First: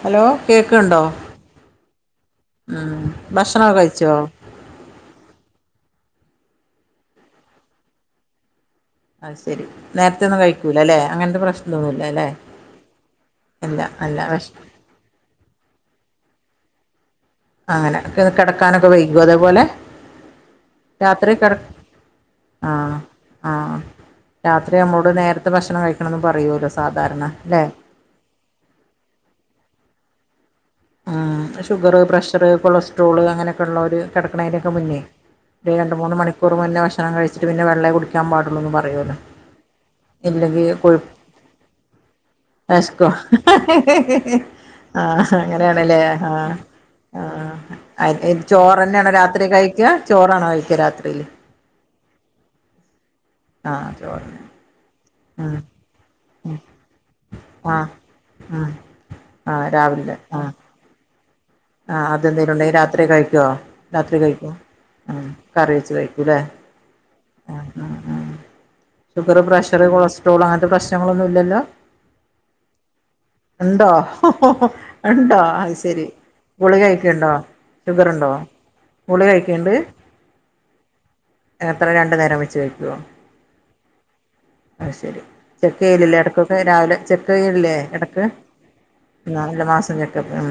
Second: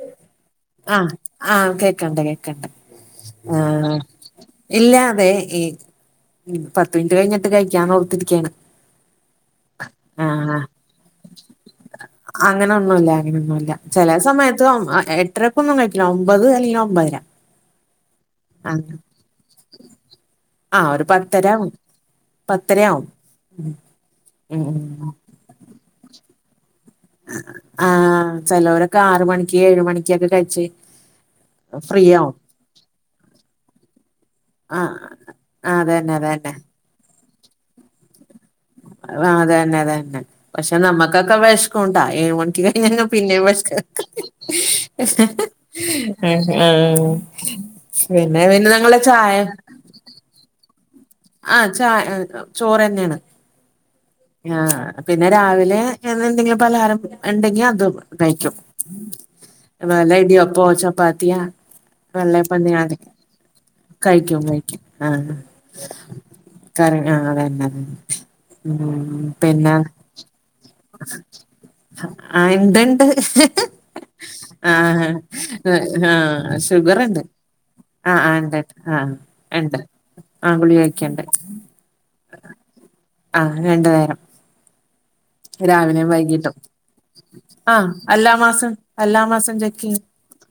Hello കേക്ക്ണ്ടോ ആഹ് ആഹ് കേക്കണ്ട് കേക്കണ്ട് ഉം ഭക്ഷണൊക്കെ ആഹ് കഴിച്ചോ ഇല്ല വോ ഈ പത്ത് മിനിറ്റ് കഴിഞ്ഞിട്ട് കഴിക്കാന്ന് ഓർത്തിരിക്കയാണ്. അത് ശരി നേരത്തെ ഒന്നും ആഹ് കഴിക്കൂല അല്ലേ അങ്ങനത്തെ പ്രശ്നൊന്നുമല്ല അല്ലേ എല്ല ചില സമയത്ത് എട്ടരക്കൊ ഒന്നും കഴിക്കില്ല. ഒമ്പത് അല്ലെങ്കിൽ ഒമ്പതര. അങ്ങനെ കിടക്കാനൊക്കെ ആഹ് വൈകോ അതേപോലെ? ആഹ് രാത്രി കിട ഒരുപത്തരാവും ആഹ് ആഹ് ഉം രാത്രി ഉം നമ്മളോട് നേരത്തെ ഭക്ഷണം കഴിക്കണെന്ന് പറയൂലോ ആഹ് ചലോരൊക്കെ ആറ് മണിക്ക് ഏഴ് മണിക്കൊക്കെ കഴിച്ച്ഴിം ഷുഗറ്, പ്രഷറ്, കൊളസ്ട്രോള് അങ്ങനെയൊക്കെ ഉള്ളോര് കിടക്കുണേന്റോക്കെ മുന്നേ ആഹ് ഒരു രണ്ട് മൂന്ന് അതന്നെ അതന്നെ മണിക്കൂർ മുന്നേ ഭക്ഷണം കഴിച്ചിട്ട് പിന്നെവെള്ളേ കുടിക്കൻ പാടുള്ളൂന്ന് പറയും ആ അതെന്നെ അതെന്നെ പക്ഷെ നമ്മക്കൊക്കെ വിശക്കുട്ടൊ ഏഴ് മണി ക്ക് കഴിഞ്ഞഴിഞ്ഞ വെശ്ക്കോ പിന്നെ ഭഷ്‌ക്ക ആണ് ലേ ഹാ ഹാ പിന്നെ പിന്നെ ഞങ്ങള് ചോറെന്നാണ് ചായ രാത്രി കയ് യ്ക്ക ചോറാണോ കഴിക്ക രാത്രി ആ ച ചോറ് തന്നെയാണ് ആഹ് ചോർന്ന് ആഹ് പിന്നെ രാവിലെ എന്തെങ്കിലും പലഹാരം ഉണ്ടെങ്കി ആഹ് അതും കഴിക്കും ഉം ആഹ് വല്ല രാവിലെ ആഹ് ഇടിയപ്പോ ചപ്പാത്തിയാ ആഹ് അതെന്തേലും വെള്ളയപ്പ ഉണ്ടെങ്കി ഞാന് രാത്രി കഴിക്കോ രാത്രി കഴിക്കും കഴിക്കോ കഴിക്കും ഉം ആഹ് കറി വെച്ച് കഴിക്കൂല്ലേ കറി ആ ഉം അതന്നെ ഉം ഉം ഉം ഷുഗർ, പ്രഷർ, പിന്നെ കൊളസ്ട്രോള് അങ്ങനത്തെ പ്രശ്നങ്ങളൊന്നും ഇല്ലല്ലോ ആഹ് ഇണ്ട്ണ്ട് ഉണ്ടോ ആഹ് ഉണ്ടോ അയ്ശരി ആഹ് ളിക ഷുഗറ്ണ്ട് കയിക്കണ്ടോ ആഹ് ഷുഗർണ്ടോ ആഹ് ഇണ്ട്ണ്ട് ആഹ് ഗുളികഴിക്കണ്ട് ഇണ്ട് ആഹ് ഗുളിക കഴിക്ക്ണ്ട് എത്ര രണ്ട് നേരം വെച്ച് കയ്‌ക്കോ ആഹ് രണ്ട് നേരം അത്ശരി ചെക്ക് രാവിലെയും ചെയ്യലില്ലേ വൈകീട്ടും ഇടക്കൊക്കെ രാവിലെ ചെക്ക് ചെയ്യലില്ലേ ആഹ് ഇടക്ക് എല്ലാ മാസം എല്ലാ നാല് മാസം ചെക്കെയ്യും ചെക്കപ്പ് ഉം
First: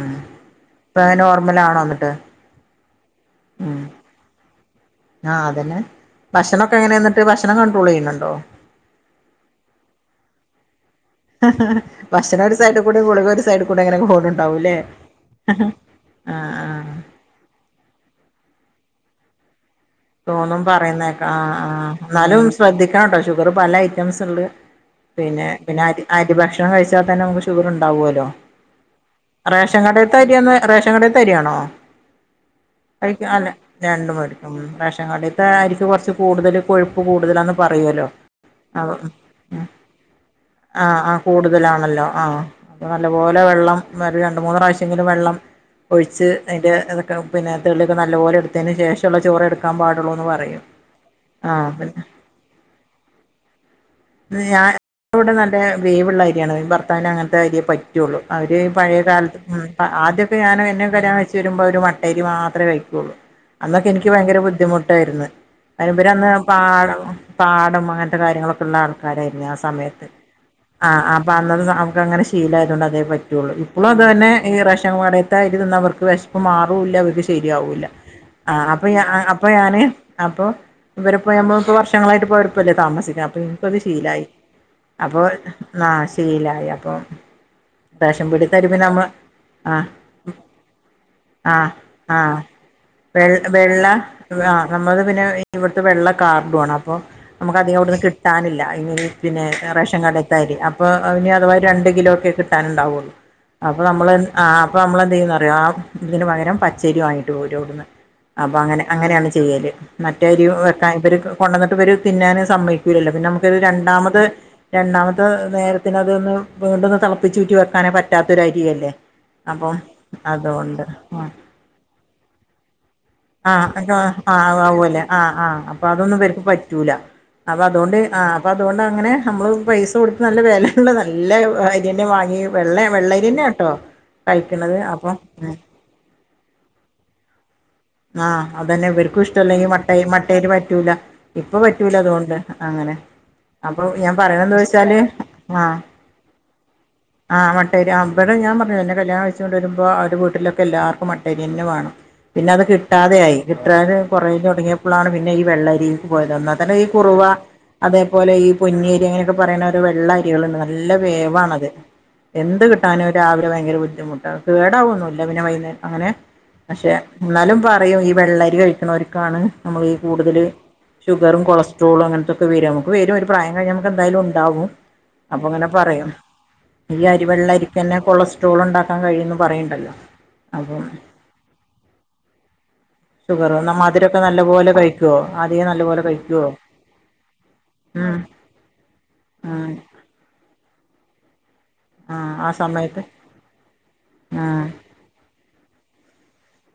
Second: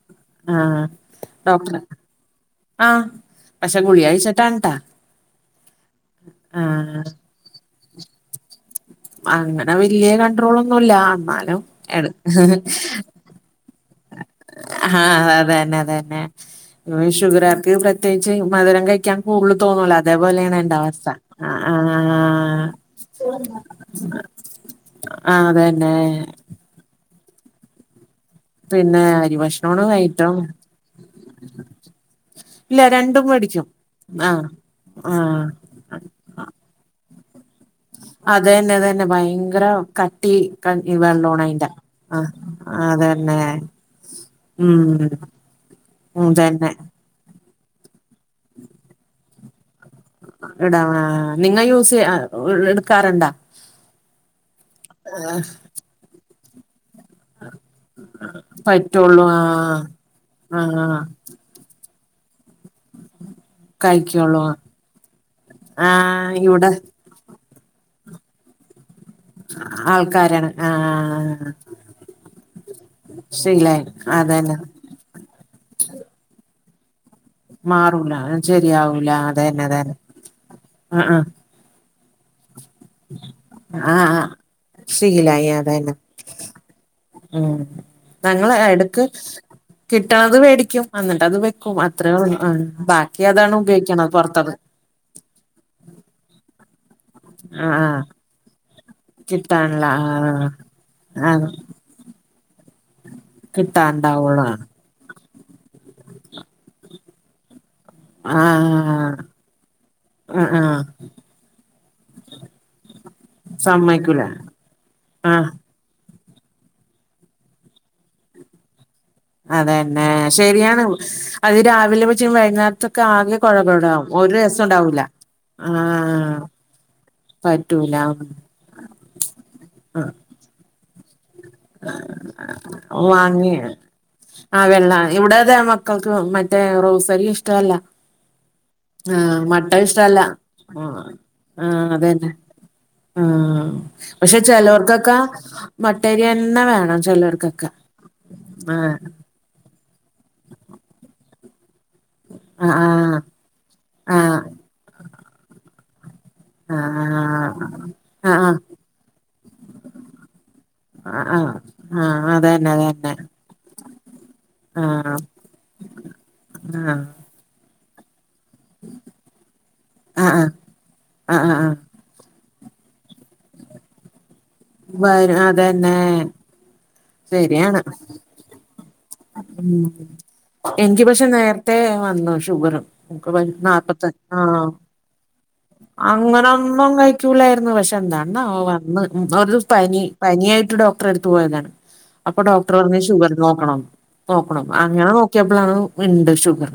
ആഹ് ഇപ്പൊഅത് ഡോക്ടറെ നോർമലാണോ എന്നിട്ട് ആഹ് പക്ഷെ ഗുളിയകൈയിച്ചി താണട്ടാ ആഹ് അതന്നെ ഭക്ഷണക്കെ എങ്ങനെ എന്നിട്ട് ഭക്ഷണം കണ്ട്രോൾ ചെയ്യുന്നുണ്ടോ ആ അങ്ങനെ വലിയ കണ്ട്രോളൊന്നുയില്ല ഭക്ഷണ ഒരു സൈഡ് കൂടെ ഗുളിക ഒരു സൈഡ് കൂടെ അങ്ങനെ പോണ്ട് ആഹ് അതന്നെ അതന്നെ ആ ഷുഗർ കാർക്ക് പ്രത്യേച്ച് മധുരം കഴിക്കാൻ കൂടുതൽ തോന്നൂല അതേപോലെയാണ് തോന്നും എന്റെ അവസ്ഥ പറയുന്നേക്ക ആ ആഹ് എന്നാലും ശ്രദ്ധിക്കണം കേട്ടോ ഷുഗർ പലേ ഐറ്റംസും ഉണ്ട് ആഹ് പിന്നെ പിന്നെ അ അതന്നെ അരി ഭക്ഷണം കഴിച്ചാതന്നെ നമുക്ക് ഷുഗർ ഉണ്ടാവല്ലോ പിന്നെ അരി റേഷൻ ഭക്ഷണമാണ് ഏറ്റവും കടെത്തെരിന്ന് റേഷൻ കടെത്തെരിയാണോ ഇല്ല കഴി രണ്ടും ക്കാനെ മേടിക്കും രണ്ടും ആഹ് വേടിക്കും റേഷൻ ആഹ് കടേതെ ആരിക്ക് കുറച്ച് കൂടുതൽ കൊഴുപ്പ് കൂടുതലാണെന്ന് പറയോല്ലോ അതന്നെ അഹ് അതന്നെ ഭയങ്കര കട്ടി ക- ആഹ് ആ വെള്ളമാണ് അയിന്റെ കൂടുതലാണല്ലോ ആ ആഹ് അപ്പ അതന്നെ നല്ലപോലെ വെള്ളം ഒരു രണ്ട് മൂന്ന് ഉം പ്രാവശ്യെങ്കിലും വെള്ളം ഒഴിച്ച് അയിന്റെ അതന്നെ ത പിന്നെ തെളിവ്‌ നല്ല പോലെ എടുത്തതിന് ശേഷമുള്ള ചോറ് എടുക്കാൻ പാടു എടാ നിങ്ങ യൂസ് എടുക്കാറ്ണ്ടോ [unintelligible] ഞാൻവിടെ നല്ല വേവുള്ളര്യാണ് ത്താൻ അങ്ങനത്തെ കാര്യേ പറ്റുകുള്ളൂ അവര് പഴയ പറ്റുള്ളൂ കാലത്ത് ആഹ് ആദ്യൊക്കെ ഞാന് എന്നെ ആഹ് കല്യാണം ക യിച് ചു വരുമ്പോ ഒരു മട്ടേരി മാത്രെ കഴി ക്കുള്ളൂ അന്നൊക്കെ എനിക്ക് ഭയങ്കര കഴിക്കുള്ളൂ അര അന്ന് ആഹ് ഇവിടെ പാടം പാടം അങ്ങനത്തെ കാര്യങ്ങളൊക്കെ ഉണ്ടാർന്ന് ആക്കായിരുന്നു ആഹ് സമയത്ത് ആഹ് അപ്പൊ അന്നത് നമക്ക് അങ്ങനെ ശീലയാതൊണ്ട് അതേ പ പറ്റുള്ളൂ ശീലായി ഇപ്പോളും അതെന്നെ ഈ അതന്നെ റേഷൻ കടേതെ അരി തിന്ന അവർക്ക് വിശപ്പ് മാറൂല്ല അവ ശരിയാവൂല്ല മാറൂല അപ്പൊ ഞാ ശരിയാവൂല അപ്പൊ അതന്നെ ഞാന് അതന്നെ അപ്പൊ ആഹ് ഇവര് പോനമ്മള് വർഷങ്ങളായിട്ട് പോയ [unintelligible] താമസിക്ക്ൻ [unintelligible] ത് ആഹ് ആഹ് ഷീലായി ആഹ് അപ്പൊ ശീലായി നാ അതന്നെ ശീലായി അപ്പൊ ഉം റേഷൻ പീ ഞങ്ങള് ടീതെരി നമ്മ എടക്ക് കിട്ടണത് മേടിക്കും എന്നിട്ട് അത് ആഹ് വെക്കും ആഹ് അത്രേള്ളൂ വെ ബാക്കി അതാണ് വെള്ള ഉപയോഗിക്കണത് ആ പുറത്തക് നമ്മളത് പിന്നെ ഇവിടുത്തെ വെള്ള കാർടുആണ് അപ്പൊ ആഹ് ഞമ്മക്കധികം അവിടുന്ന് ആഹ് കിട്ടാനില്ല ഇ പിന്നെ കിട്ടാനില്ല റേഷൻ ആഹ് കാർഡേത്താരി അപ്പോൾ അന് ആഹ് അഥവാ രണ്ട് കിലോ ക്കെ കി കിട്ടാണ്ടാവുള്ളൂ അപ്പൊ നമ്മള് കിട്ടാണ്ടാവുള്ളൂ ആഹ് അപ്പോനമ്മളെന്ത്യ്യുന്നറിയാം ആ ഇതിന് പകരം പച്ചേരിവാങ്ങീട്ട് പോരും വ്ടുന്ന്. ആഹ് അങ്ങനെയാണ് ചെയ്യല് ആഹ് മറ്റേരിയു ആഹ് വെക്കാൻ ഇവര് കൊണ്ടന്നിട്ട് ഇവര് തിന്നാനും സമ്മയ്കൂ കൂലല്ല പിന്നെ നമുക്കത് രണ്ടാമത് സമ്മയ്ക്കൂല രണ്ടാമത്തെ ആഹ് നേരത്തിനത് ന്ന് വീണ്ടൊന്ന് തളപ്പിച്ചുറ്റി വെക്കാനേ പറ്റാത്തൊ രരി അല്ലേ അതെന്നെ ശരിയാണ് ആഹ് അത് രാവിലെ വച്ച വൈന്നാ ആഹ് ആഹ് ഉണ്ടാവൂല ആവൊല്ലേ ആഹ് ആഹ് അപ്പൊതൊന്നും വർക്ക് പറ്റൂല അപ്പൊ പറ്റൂല അതോണ്ട് ആഹ് അപ്പൊ അതോണ്ടങ്ങനെ നമ്മള് പൈസ കൊടുത്ത് നല്ല വില ന്നുണ്ട് നല്ല അരിയന്നെ വാങ്ങി വെള്ള വാങ്ങി വെള്ളരിയന്നേട്ടോ കഴിക്കണുനത് അപ്പം ക്കൊക്കെ മറ്റേ റോസരി ഇഷ്ട അല്ല ആഹ് അതന്നെ ഇവർക്കും ഇഷ്ടല്ല ഈ മട്ട ഇഷ്ടല്ല മട്ടയിരി പറ്റൂല ആഹ് ഇപ്പൊ ആഹ് പറ്റൂല അതന്നെ അതുകൊണ്ട് അങ്ങനെ ആഹ് അപ്പൊ ഞാൻ പറയുന്ന എന്താ വെച്ചാല് ആഹ് എണ്ണ വേണം ആ ചെലോർക്കൊക്കെ മട്ടേരി ആ ബടെ ഞാൻ പറഞ്ഞിലേ ആഹ് ന്നെകല്യാണം ണം കയിച്ചോണ്ട് വരുമ്പോ അവര് വീട്ടിലൊക്കെ എല്ലാർക്കും മട്ടരിന്നെ വാണം പിന്നെ അത് കിട്ടാത്തെ ആഹ് തെയായി കിട്ടാന് ആഹ് ആഹ് കൊറേലൊടങ്ങിയപ്പഴാണ് പിന്നെ ഈ വെള്ളരി പോയത് അന്ന [unintelligible] ഈ കുറുവ ആഹ് ആഹ് അതേപോലെ ഈ ആഹ് പൊന്നിയേരി അങ്ങനെക്കെ പറയ്ണ ഒര് വെള്ള അരികൾണ്ട് നല്ല ആഹ് ആഹ് വേവാണത് ആഹ് എന്ത് അതന്നെ കിട്ടാനും അതന്നെ രാവിലെ ഭയങ്കര ബുദ്ധിമുട്ടാണ് ആഹ് കേടാവൊന്നുല്ല പിന്നെ വൈന്നേര അങ്ങനെ പക്ഷെ ആഹ് ന്നാലും പറയും ഈ വെള്ളരി കഴിക്കണവർക്കാണ് നമ്മളീ ആഹ് കൂടുതൽ ആഹ് ഷുഗറും ആഹ് ആഹ് ആഹ് കൊളസ്ട്രോളും അങ്ങനത്തൊക്കെ വരും ഞമ്മക്ക് വരും ഒരു പ്രായം കഴിഞ്ഞാൽ നമുക്ക് എന്തായാലുംണ്ടാകും വര് അതന്നെ ഈ അരി ശരിയാണ് വെള്ളരിക്കന്നെ കൊളസ്ട്രോള്ണ്ടാക്കാൻ കഴിയുംന്ന് ഉം പറയ്ണ്ടല്ലോ? എനിക്ക് പക്ഷെ നേരത്തെ വന്നു ഷുഗറ് ഷുഗർ ന്ന നാല്പത്തഞ് മധുരൊക്കെ നല്ല ആഹ് പോലെ കഴിക്കോ ആദിയം നല്ലപോ അങ്ങനെ ഒന്നും കഴിക്കൂലായിരുന്നു പക്ഷെ ഉം എന്താണ വോ വന്ന് ഒരു ഉം പനി പനിയായിട്ട് ഡോക്ടറെ എടുത്ത് പോയതാണ് ആ അപ്പൊ ആ ഡോക്ടറ് പറഞ്ഞു സമയത്ത് ഷുഗറ് നോക്കണം ഉം അങ്ങ ങ്ങനെ നോക്കിയപ്പാളാണ് ണ്ട് ഷുഗർ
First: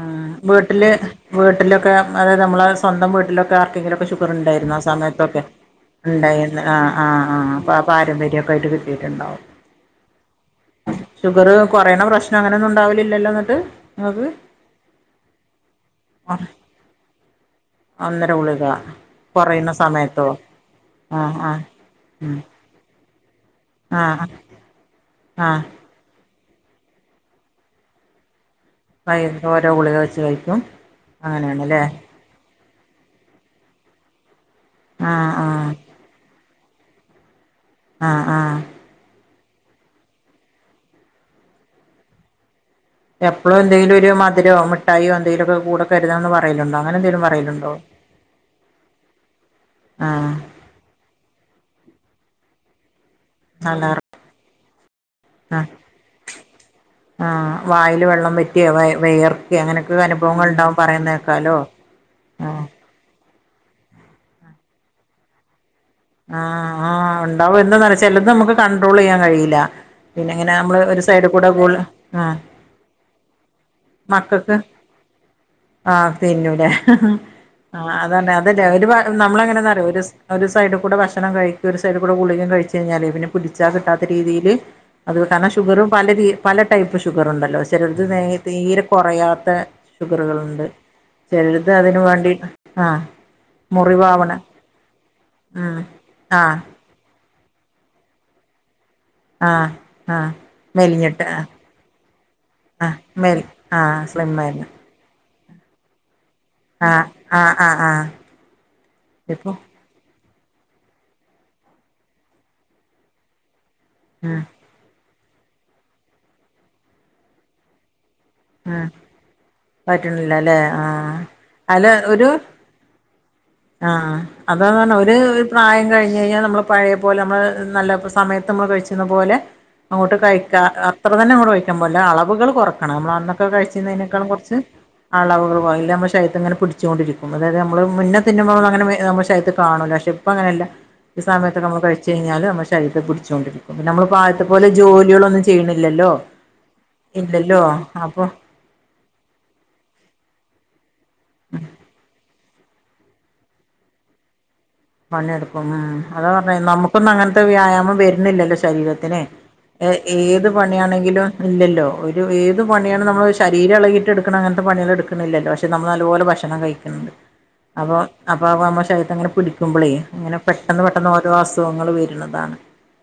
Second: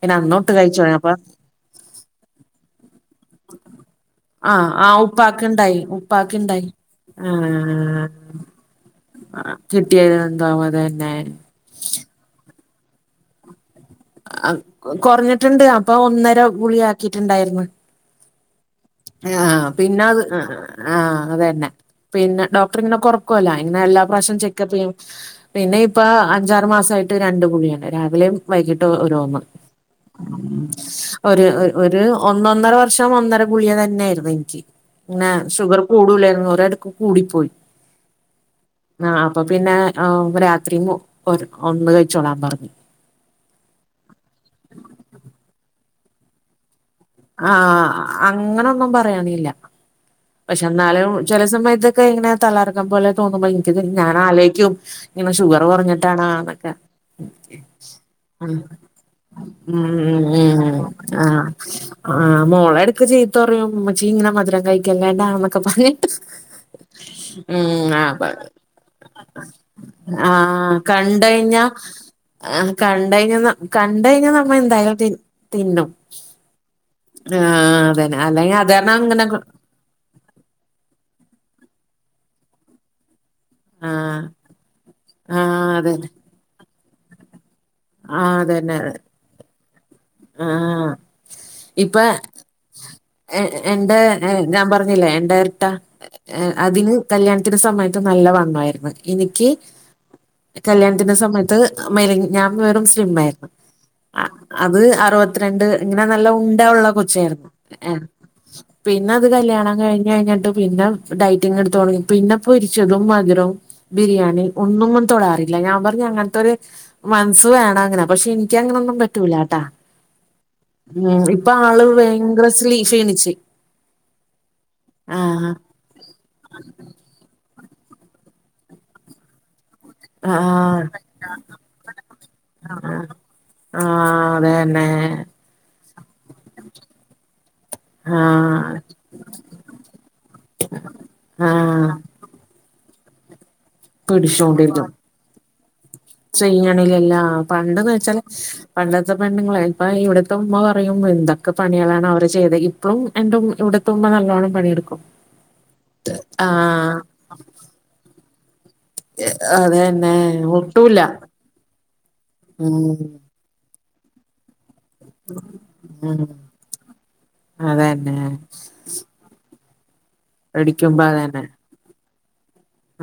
പിന്നെ അന്നൊട്ട് കഴിച്ചു വീട്ടില് തുടങ്ങി അപ്പൊ വീട്ടിലൊക്കെ അതെ നമ്മള സ്വന്തം വീട്ടി ലൊക്കെ ആർക്കെങ്കിലൊക്കെ ഷുഗറ് ആഹ് ണ്ടായിരുന്നോ ആ ആഹ് സമയത്തൊക്കെ ഉപ്പാക്ക്ണ്ടായി ണ്ടായിന്നോ ഉപ്പാക്ക്ണ്ടായി ആഹ് ആഹ് ആഹ് ആഹ് അപ്പ ആ പാരമ്പര്യം ര്യായിട്ട് കിട്ടീട്ടുണ്ടാവും കിട്ടിയത് എന്താവും അത് തന്നെ ഷുഗറ് കൊറയുന്ന പ്രശ്ന നങ്ങനൊന്ന് ണ്ടാവില്ലല്ലോ ന്നിട്ട് ആഹ് കൊറഞ്ഞിട്ടുണ്ട് അപ്പൊ ഒന്നര ഗളിഗാക്കിട്ടുണ്ടായിരുന്നു ഒന്നര ഗളിക ആഹ് ആ പിന്നത് ആഹ് ആഹ് ആ അത് ആ ന്നെ ഉം പിന്നെ ഡോക് ക്ടറിങ്ങനെ കൊറക്കോലൊ ങ്ങനെ എല്ലാ ആഹ് പ്രാവശ്യം ചെക്കപ്പിയ്യും ആഹ് പിന്നെ ഇപ് ഇപ്പ അഞ്ചാറ് മാസമായിട്ട് രണ്ട് ഗുളിഗേണ് രാവിലേം വൈകിം ട്ടോ വൈ ഓരോന്ന് ഓരോ ഗുളിക വെച്ച് ഉം കഴിക്കും ഒര് ഒ അങ്ങനെയാണല്ലേ ഒര് ഒന്നൊന്നര വർഷം ഒന്നര ഗുളിക തന്നേരുന്നു ഇൻക് ങ്ങനെ ആഹ് ആഹ് ഷുഗർ കൂടൂല്ലായിരുന്നു ഒരടുക്ക് കൂടിപ്പോയി ആഹ് ആഹ് ആഹ് അപ്പോ പിന്നെ ഓ ആവുമ്പം രാത്രീം ഒര് ഒന്ന് കഴിച്ചോളാൻ പറഞ്ഞു. എപ്പളും എന്തെങ്കിലൊരു മധുരോ മിഠായോ എന്തെങ്കിലൊക്കെ കൂടെ കരുതണംന്ന് പറേല്ണ്ടോ? അങ്ങനെ എന്തേലും പറേല്ണ്ടോ? ആഹ് അങ്ങനൊന്നും പറയണില്ല ആഹ് പക്ഷെ എന്നാലും ചെല സമയത്തൊക്കെ ങ്ങനെ തലകറക്കം പോലെ തോന്നുമ്പോ ഇൻക്ക്ത് അല്ലാറ ഞാനാലോയ്ക്കും ങ്ങനെ ഷുഗറ് ആഹ് കൊഞ്ഞിട്ടാണോന്നൊക്കെ ആഹ് വായില് വെള്ളം വെറ്റേ വേ വേയർക്കേ അങ്ങനെക്കെ ഉം ഉം അനുഭവങ്ങൾണ്ടാവും ആഹ് പറയണേക്കാലോ? ആഹ് മോള് എടക്ക് ചീത്ത പറയും ഉമ്മച്ചീ ഇങ്ങനെ മധുരം കഴിക്കല്ലാണ്ടാന്നൊക്കെ പറഞ്ഞ് ആഹ് ആഹ് ഉണ്ടാവും എന്താെന്നറിയോ? ചെലത് ആഹ് നമുക്ക് കണ്ട്രോളിയ്യാൻ കഴിയില്ല. പിന്നെ ഇങ്ങനെ ആഹ് നമ്മള് ഒരു സൈഡിൽ കൂടെ കണ്ടഴിഞ്ഞാ ഗുളി ആഹ് കണ്ടഴിഞ്ഞ കണ്ടഴിഞ്ഞാ നമ്മ മക്കക്ക് എന്തായാലും തിന്ന് തിന്നും ആഹ് തിന്നൂലേ. ആഹ് അതന്നെ അതാണേ അല്ലെങ്കി അതല്ലേ അത് ഒരു കാരണം അങ്ങനെ കൊ നമ്മള എങ്ങനാന്നാറിയോ ഒരു ഒരു സൈഡ് ഭക്ഷണം കഴിക്കും. ഒരു സൈഡികൂടെ ഗുളികേം കഴിച്ച് കഴിഞ്ഞാലേ പിന്നെ പിടിച്ചാൽ കിട്ടാത്ത ആഹ് രീതില് അത് കാരണം ആഹ് ഷുഗറും പല അതന്നെ രീ പല ടൈപ്പ് ഷുഗറുണ്ടല്ലോ. ചെലത് നേ ആഹ് അതന്നെ തീരെ അതെ കൊറയാത്തേ ഷുഗറുകളുണ്ട് ആഹ് ചെലുത് അതിന് വേണ്ടി ആഹ് ഏഹ് എന്റെ മുറിവാവണ ഞാൻ പറഞ്ഞില്ലേ എന്റെ ട്ട ഉം ആഹ് അതിന് കല്യാണത്തിന്റെ സമയത്ത് നല്ല വണ്ണായിരുന്നന് ആഹ് ആഹ് കല്യാണത്തിന്റെ മെലിഞ്ഞിട്ട് ആഹ് സമയത്ത് മെലി ഞാൻ വെറും ആഹ് സ്ലിം മെൽ ആയിരുന്നു ആഹ് സ്ലിം ആയിരുന്നു അത് അറുവത്ത്രണ്ട് ഇങ്ങനെ നല്ല ഉ ഇവിടെ ഉള്ള കൊച്ചായിരുന്നു. ആഹ് പിന്ന അത് ഇപ്പൊ കല്യാണം കഴിഞ്ഞഴിഞ്ഞിട്ട് പിന്ന ഡയറ്റിങ്ങ് എടുത്ത് തൊടങ്ങി പിന്നെ പൊരിച്ചതും മധുരോം ഉം ബിരിയാണി ഒന്നുംങ്ങും തൊടാറില്ല. ഞാൻ പറഞ്ഞു അങ്ങനത്തൊരു മനസ്സ് വേണം അങ്ങനെ. പക്ഷെ ഇനി ക്ക അങ്ങനൊന്നും പറ്റൂല്ലാട്ടാ പറ്റ്ണില്ലാ ല്ലേ? ഉം ഇപ്പോ ആള് വയങ്കര സ്ലീ ക്ഷിണിച്ച് ആഹ് അതതാണ്. ഒര് പ്രായം കഴിഞ്ഞഴിഞ്ഞാ നമ്മള് പഴയ പോലെ നമ്മള് നല്ല സമയത്ത് നമ്മള് കഴിച്ച്ചിരുന്ന പോലെ അങ്ങോട്ട് കഴിക്കാ ആഹ് അത്ര തന്നെ അങ്ങോട് കഴിക്കാൻ പാടില്ല അളവുകൾ കൊറക്കണമ്മൾ കഴിച്ചരിന്നേനെക്കാളും ആഹ് കൊറച്ച് അതന്നെ ആളവുകൾ പോ ഇല്ലേ നമ്മുടെ ശരീരത്തിൽ ഇങ്ങനെ പിടിച്ചുകൊണ്ടിരിക്ക് അതായത് നമ്മള് മുന്നെ തിന്നുമ്പോൾ ആഹ് അങ്ങനെ നമ്മടെ ശരീരത്ത് കാണൂല്ല. പക്ഷേ ഇപ്പ അങ്ങനെല്ല ഈ സമയത്തൊക്കെമ്മ ആഹ് കഴിച്ച ഴിഞ്ഞാല് നമ്മട ശരീരത്ത് പിടിച്ചോണ്ട് ഇര്ക്കും. പിന്നമ്മള് ഇപ്പാദ്യത്തെ പോലെ പിടിച്ചോണ്ടിരിക്കും ജോലികളൊന്നും ചെ ചെയ്യീണില്ലല്ലോ ചെയ്യണില്ലല്ലാ ഇല്ലല്ലോ പണ്ട്ന്ന് വെച്ചാല് അപ്പൊ പണ്ടത്തെ പെണ്ണുങ്ങളെ ഇപ്പ ഇവിടത്തെ ഉമ്മ പറയും. എന്തൊക്കെ പണികളാണ് അവര് ചെയ്തേ ഇപ്പളും എന്റെ ഉ ഇവിടെത്തുമ്മ നല്ലോണം പണിയെടുക്കും. പണിയെടുക്കും. ഉം. അതാ പറഞ്ഞേ ആഹ് നമുക്കൊന്നും അങ്ങനത്തെ വ്യായാമം വരുന്നില്ലല്ലോ ശരീര ത്തിനെ ഏഹ് അതന്നെ ഏത് ഒട്ടൂല പണിയാണെങ്കിലും ഇല്ലല്ലോ. ഒരു ഏത് ഉം പണിയാണ് നമ്മൾ ശ് ശരീര എളകീട്ടെടുക്കണങ്ങത്തെ പണ്യാള് എടുക്കു ക്കണില്ലല്ലോ. പക്ഷേ നമ്മള് ഉം നല്ലപോലെ ഭക്ഷണം കഴിക്കിണ്ട്. അപ്പോ അതന്നെ അപ്പോ നമ്മ ശരീരത്തങ്ങനെ ത്തുമ്പളേ അങ്ങനെ പെട്ടെന്ന് വേടിക്കുമ്പോ പെട്ടെന്ന് ഓരോ അതന്നെ അസുഖങ്ങള് വരുണതാണ്.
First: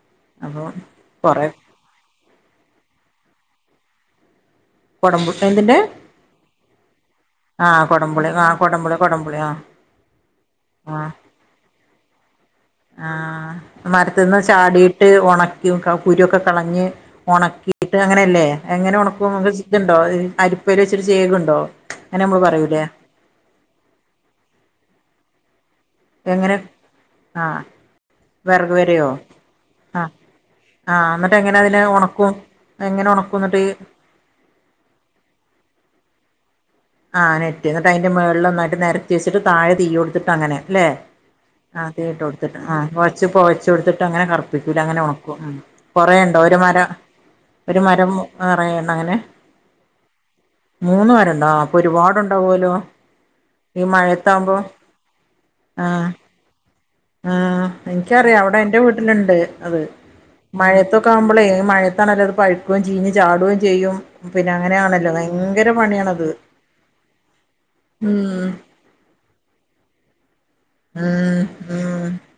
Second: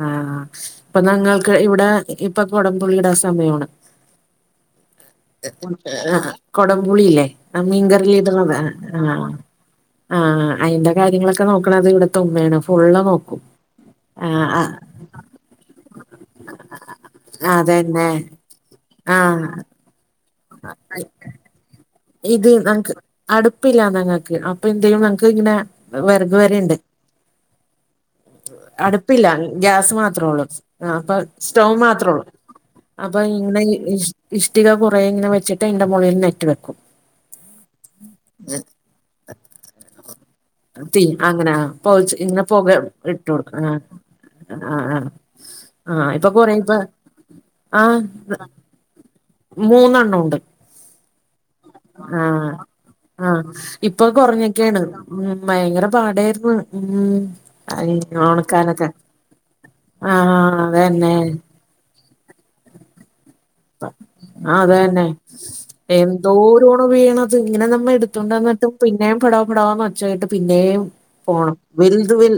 ആഹ് ഇപ്പോ ഞങ്ങൾക്ക് ഇവിടെ ഇപ്പ കുടംപുളീടാ സമയവാണ് കൊടമ്പു എന്തിന്റെ കൊടംപുളിയില്ലേ ആഹ് ആ കൊടംപുളി ആ മീൻകറിലിടണത് കൊടംപുളി ആഹ് കൊടംപുളി ആ ആഹ് അയിന്റെ ആ കാര്യങ്ങളൊക്കെ നോക്കണത് ഇവിടത്തെ ഉമ്മയാണ് ഫുള്ള് നോക്കും മരത്തിന്നു ആഹ് ആഹ് ചാടിയിട്ട് ഉണക്കി വെക്കും കുരുക്കെ കളഞ്ഞ് ഉണക്കിയിട്ട് അതന്നെ അങ്ങനെയല്ലേ എങ്ങനെ ഉണക്കും ആഹ് ഇതുണ്ടോ അരിപ്പൽ വച്ചരു ചേകുണ്ടോ അങ്ങനെ നമ്മള് ഇത് പറയൂലേ ങ്ങക്ക് അടുപ്പില്ല ഞങ്ങൾക്ക് അപ്പൊ എന്തേയും നങ്ങക്ക് ഇങ്ങനെ വെറക് എങ്ങനെ പേരയിണ്ട് ആഹ് വെറക് വരയോ അടുപ്പില്ല ഗ്യാസ് ആഹ് മാത്രേ ഉള്ളു ആഹ് അപ്പൊ എന്നിട്ട് എങ്ങനെ സ്റ്റൗവ് അതിനെ മാത്രേ ഉള്ളു ഒണക്കും എങ്ങനെ അപ്പൊ ഒണക്കും ഇങ്ങനെ എന്നിട്ട് ഇ ഇഷ്ടിക കുറെ ഇങ്ങനെ വെച്ചിട്ട് അയിന്റെ മുകളിൽ നെറ്റ് വെക്കും ആഹ് നെറ്റ് എന്നിട്ട് അതിന്റെ മുകളിൽ ഒന്നായിട്ട് നേരത്തി വെച്ചിട്ട് താഴെ തീ കൊടുത്തിട്ടങ്ങനെ അല്ലെ തീ അങ്ങനെ ആഹ് പൊകച്ച് തീയിട്ട് ഇങ്ങനെ കൊടുത്തിട്ട് പുക ആ പോകച്ച് ഇട്ട് പോകച്ച കൊടുക്കും ആ കൊടുത്തിട്ട് അങ്ങനെ ആ കറുപ്പിക്കൂല ആ അങ്ങനെ ഉണക്കും ആ ഇപ്പൊ കൊറെയുണ്ടോ? കൊറേ ഒരു ഇപ്പ മരം. ഒരു മരം നിറയേണോ അങ്ങനെ? മൂന്നെണ്ണോണ്ട് ഒരുപാടുണ്ടാവവുമല്ലോ ആഹ് ഇപ്പൊ കുറഞ്ഞൊക്കെയാണ് ഉ ഭയങ്കര ആഹ് പാടായിരുന്നു ഉ അ ഇച്ചറീയാ അവെടെന്റെ വീട്ടിലുണ്ട് അത് ആ അതന്നെ മഴയത്തൊക്കെവുമ്പളെ ഏത് മഴയത്താണെലുംഅത്‌ പഴുക്കേം ചീഞ് ചാടുവേം ച ചെയ്യും ആഹ് പിന്നെങ്ങനെയാണല്ലോ ഭയങ്കര പണിയാണത് ൾ വീണത് ങ്ങനെ നമ്മ ഉം എടുത്തോണ്ടന്നിട്ട് പിന്നേം പട പടാ ന്ന് ഒച്ചാകേൾക്കത്തില്ലേ ഉം പോണം ഉം വെൽദ് വെൽ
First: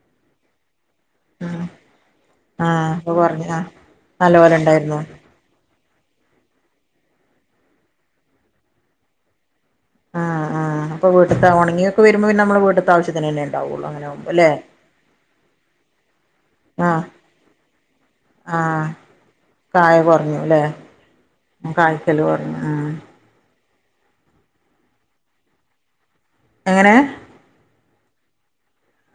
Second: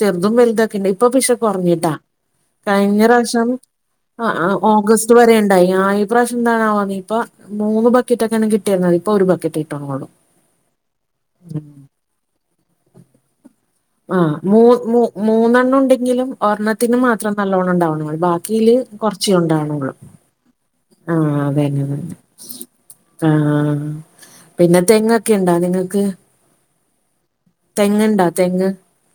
ചേർദും വെൽദോ ഇദിപ്പോ പശ്ശെ ഉം കുറഞ്ഞുട്ടാ ആഹ് കഴിഞ്ഞ അപ്പൊ പറഞ്ഞു റാവിശ്യം ആഹ് നല്ലപോലെ ഉണ്ടായിരുന്നു ഓഗസ്റ്റ് വറെണ് കയിഞ്ഞാ യീ പ്രശ്യം എന്താണവൊ ഇപ്പൊ മൂന്ന് ബക്കറ്റൊക്കെണ് കിട്ടിരുന്നത് ഇപ്പൊ ഒരു ബക്കറ്റൊക്കെള്ളു ആഹ് ആ പ്പോൾ വീട്ട്ത്ത ഉണങ്ങിയൊക്കെ വരുമ്പോപിന്നെ നമ്മള് വീട്ട്ത്താവശ്യത്തനെന്നെണ് ഡൗളാ ആഹ് മൂ മൂ മൂന്നെണ്ണം ഉണ്ടെങ്കിലും ഒ ഒർണ്ണത്തിന് ആഹ് മാത്രം നല്ലോണ്ണം ണ്ടാവനുള്ളു ഈല് ആഹ് കൊറച്ചേണ്ടാവുണുള്ളൂ കായ കുറഞ്ഞു അല്ലേ ആഹ് അതെ കായ്ക്കല് കുറഞ്ഞു ഉം ആഹ് പിന്നെ തെങ്ങൊക്കെ ണ്ടോ? നിങ്ങക്ക് എങ്ങനെ തെങ്ങ്ണ്ടാ തെങ്ങ്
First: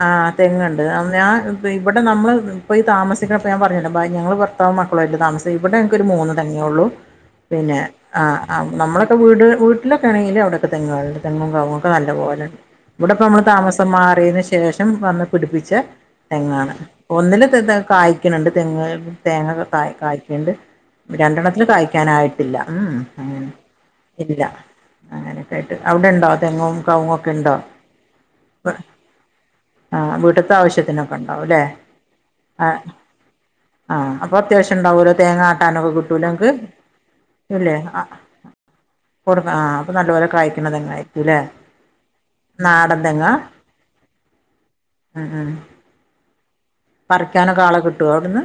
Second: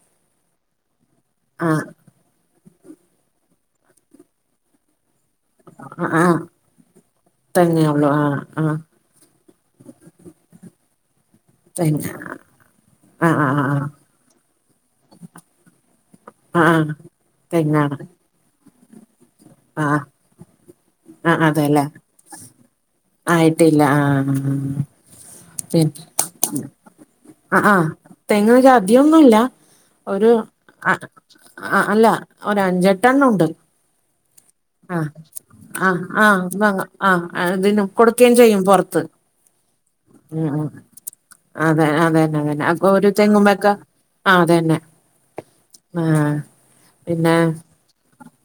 ആഹ് തെങ്ങ്ണ്ട് അന്ന് ആ ആഹ് ഇവിടെ നമ്മള് ഇപ്പോ യീ താമിക്കണപ്പ ഞൻ പറയാഞ്ഞില്ലേ ഞങ്ങള് ഭർത്താവും മക്കളുവായിട്ട് തമസ തെ ഇവിടെ നങ്ങക്കൊരു ആഹ് മൂന്ന് ആഹ് തങ്ങെള്ളൂ പിന്നെ തെങ്ങേ ഉള്ളൂ ആ ആഹ് ആഹ് നമ്മള ഇപ്പോ വീട്ടില് വീട്ടിലോക്കെ ണെങ്കിൽ അവിടൊക്കെ തെങ്ങാളുണ്ട് തെങ്ങും കൗങ്ങോക്കെ തെങ്ങ് നല്ലപോലെണ്ട് ആഹ് ഇവിടെപ്പോമ്മള് ആഹ് താമസം ആഹ് മാറിയതിനു ശേ ശേഷം വന്ന് പിടിപ്പിച്ച ആഹ് തെങ്ങാണ് ആഹ് ഒന്നില് തെ തെ തെങ്ങാണ് കായ്ക്ക്ണ് ണ്ട് തെങ്ങ് തേങ്ങൊക്കെ കായ് ആഹ് കായ്ക്കണ്ട് ആഹ് രണ്ടെണ്ണത്തി അതെല്ലേ കായ്ക്കാനായിട്ടില്ല ഉം ആയിട്ടില്ല ആഹ് ഇല്ല അങ്ങനെക്കെയിട്ട് പിൻ അവിടെണ്ടോ തെങ്ങും കവുങ്ങോക്കെ ണ്ടോ? തേങ്ങോക്കെ അതികൊന്നുല്ല ആഹ് ഒരു വീട്ട്ത്തെ അ ആവശ്യത്തിനൊക്കെ ഉണ്ടാവും ല്ലേ അല്ല ആഹ് ഒരഞ്ചെട്ടണ്ണോണ്ട് ആഹ് അത്യാവശ്യം ആഹ് ഉണ്ടാവൂലോ തേങ്ങ ആട്ടാനൊക്കെ ആഹ് കിട്ടൂലേ ആഹ് ഇങ്ങക്ക് വാങ്ങാ ആഹ് ഇല്ലേ അതിന് ആഹ് കൊടുക്കേം ചെയ്യും പോറത്ത് കൊടുക്ക ആഹ് അപ്പൊ നല്ലപോലെ ഉം ഉം കായ്ക്ക്ണ തെങ്ങായിരിക്കുംല്ലേ അതെ അതന്നെ ന്നെ നാടൻ അപ്പൊരു തെങ്ങുമ്മോക്കെ ആഹ് അതന്നെ ആഹ് ആഹ് ആഹ് പറിക്കാനൊക്കെ ആളെ കിട്ടോ അവിടുന്ന്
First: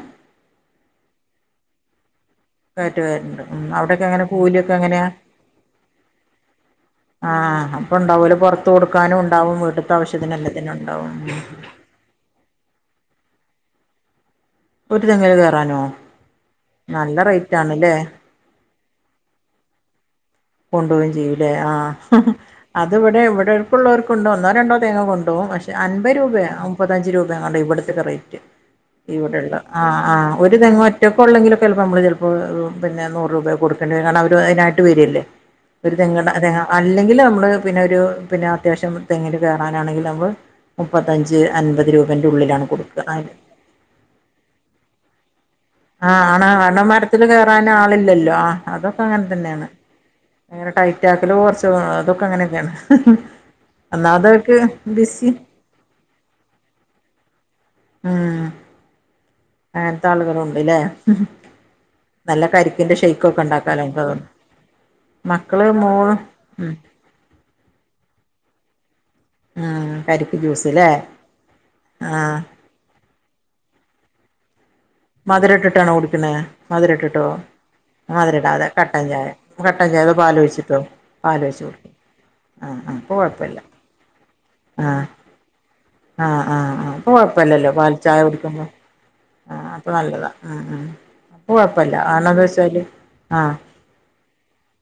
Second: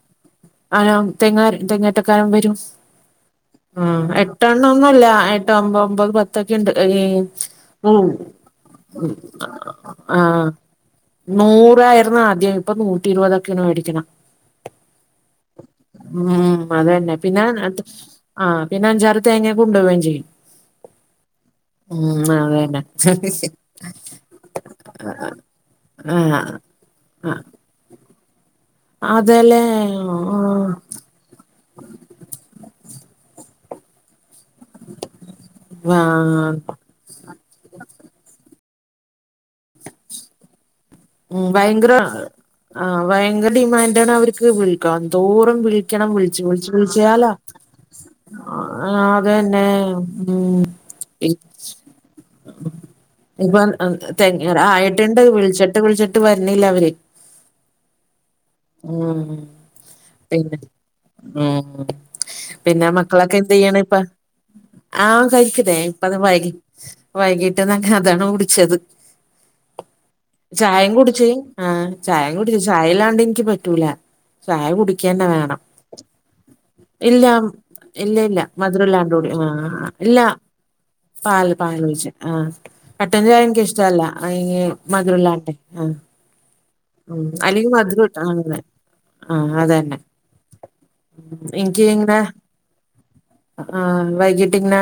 ആഹ് തങ്ങ് തെങ്ങാറ്റക്കാരം വരും കയറ്റി വരണ്ട് ഉം ആഹ് അവിടെയൊക്കെ എങ്ങനെ കൂലിയൊക്കെ എട്ടെണ്ണോന്നല്ല എങ്ങനെയാ എട്ട്മ്പമ്പത് പത്തൊക്കെണ്ട് ഏ ആഹ് അപ്പൊ വൂ ഉണ്ടാവൂലോ പൊറത്ത് കൊടുക്കാനും ഉണ്ടാവും വീട്ട്ത്തെ ആഹ് ആവശ്യത്തിന് ആഹ് എല്ലാത്തിനും ഉണ്ടാവും നൂറായിനു ആദ്യം ഇപ്പൊ നൂറ്റി ഇരുപതൊക്കെയാണ് മേടിക്കണം ഒരു തെങ്ങിൽ കേറാനോ? ഉം അത്തന്നെ നല്ല പിന്നെ റേറ്റ് ആണ്ല്ലേ ആ പിന്നെ അഞ്ചാറ് തേങ്ങേ കൊണ്ടുപോകേം ചെയ്യും കൊണ്ടുപോയും ചെയ്യൂലേ ഉം ആഹ് അതന്നെ അത് വിടെ ഇവിടെർക്കുള്ളോർക്കുണ്ട് ഒന്നോ രണ്ടോ തേങ്ങ കൊണ്ടോകും പക്ഷെ അൻപത് രൂപയാ ആ മുപ്പത്തിഞ്ച് രൂപങ്ങണ്ട ഇവിടത്തെക്കെ റേറ്റ് ഇവിടെള്ള അതല്ലേ ആ ആ ഒരു തെങ്ങറ്റ റ്റൊക്കെ ള്ളോങ്കിലൊക്കെ ചിലപ്പോൾ നമ്മള് ചിലപ്പോ പിന്നെ നൂറ് രൂപ കൊടുക്കേണ്ട കാരണം അവർ അതിനായിട്ട് വരില്ലേ ഒരു ആ തെങ്ങട തെ അല്ലെങ്കിലും നമ്മള് പിന്നെ ഒരു പിന്നെ അത്യാവശ്യം മ തെങ്ങനും കയറാനാണെങ്കിൽ നമ്മൾ മുപ്പത്തഞ്ച് അൻപത് രൂപേന്റു ള്ളിലാണ് കൊടുക്ക ഡിമാൻന്റാണ് അവർക്ക് വിൽക്കാംന്തോരം വി ണം വിളിച്ചു ആണ് വിളിച്ചു കാരണം മരത്തില് വിളിച്ചാലാ കയറാൻ ആളില്ലല്ലോ ആ അത് ന്നെ ങ്ങനെ ടൈറ്റാക്കലോ കുറച്ച് അതൊക്കെ അങ്ങനെയൊക്കെയാണ് പ്പം അഹ് തെങ്ങ് ഒന്നാമതവർക്ക് ആയ്ട്ട്ണ്ട് ബിസി വിൾച്ചിട്ട് വിൾച്ചിട്ട് വര്ണില്ല അവര് ഉം ഉം അങ്ങനത്തെ പിന്നെ ആളുകളുണ്ട്ല്ലേ ഉം നല്ല പിന്നെ കരിക്കിന്റെ ഷെയ്ക്ക് മക്കളൊക്കെ ഒക്കെ എന്ത് ഉണ്ടാക്കാലോ യ്യണ ഇപ്പ എനിക്ക് തോന്നുന്നു ആഹ് മക്കള് കഴിക്കതേ മോള് ഇപ്പത് വൈകി ഉം വൈകീട്ട് ങ്ങ അതാണ് കുടിച്ചത് ആഹ് കരിപ്പി ജ്യൂസ്ല്ലേ ചായം കുടിച്ച് ആ ചായം കുടിച്ച് ചായ ല്ലാണ്ട് ഇൻക്ക് പറ്റൂല ചായ കുടി ക്കെന്നെ മധുരം വേണം ഇട്ടിട്ടാണോ കുടിക്കണേ മധുരം ഇല്ല ഇട്ടിട്ടോ ഇല്ല ഇല്ല മധുരം ഇടാതെ കട്ടൻ മധുരല്ലാത്ത ചായ കുടി കട്ടൻ ആ ചായ അതോ ഇല്ലാ പാല് ഒഴിച്ചിട്ടോ പാൽ പാല് കുടിക്കും ഒഴിച്ച് ആഹ് കട്ടഞ്ചായ എൻക്ക് ഇഷ്ടല്ല അയ് ആഹ് മധുരല്ലാണ്ടേ ആഹ് ആഹ് ആഹ് ആ കൊഴപ്പല്ലല്ലോ പാൽ ഇട്ട ചായ അങ്ങനെ കുടിക്ക്മ്പോ ആ ആഹ് അപ്പൊ അതന്നെ നല്ലതാ ഉം ഉം ഉം. അപ്പൊ എനിക്ക് കൊഴപ്പല്ല ഇങ്ങനെ കാരണന്ത ച്ചാല് ആ വൈകീട്ട് ഇങ്ങന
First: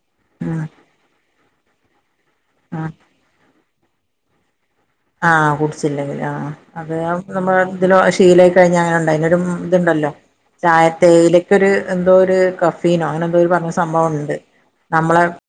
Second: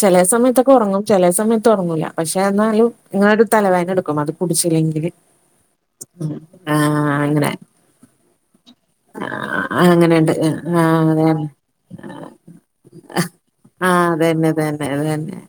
ചെലേ ഉം സമയത്തൊക്കെ ഒറങ്ങും ചെലേ സമയത്ത് ഒറങ്ങൂല പക്ഷെ ആ ന്നാലും ഇങ്ങ ഒരു തലവേന ടുക്കും അത് കുടിച്ചിലെങ്കില് ആഹ് കുടിച്ചില്ലെങ്കില് ആ അത് അങ്ങനെ നമ്മതില് ശീലയി കഴിഞ്ഞ ങ്ങനെ ണ്ട ആ അതിനൊരു ഇത്ണ്ടല്ലോ അങ്ങനെണ്ട് ആ അതന്നെ ചായത്തേയിലക്കൊര് എന്തോ ഒര് കഫീനോ അങ്ങനെ ന്തോ ഒരു പറഞ്ഞ ആ സംഭവംണ്ട് അതന്നെ അതന്നെ നമ്മളെ അതന്നെ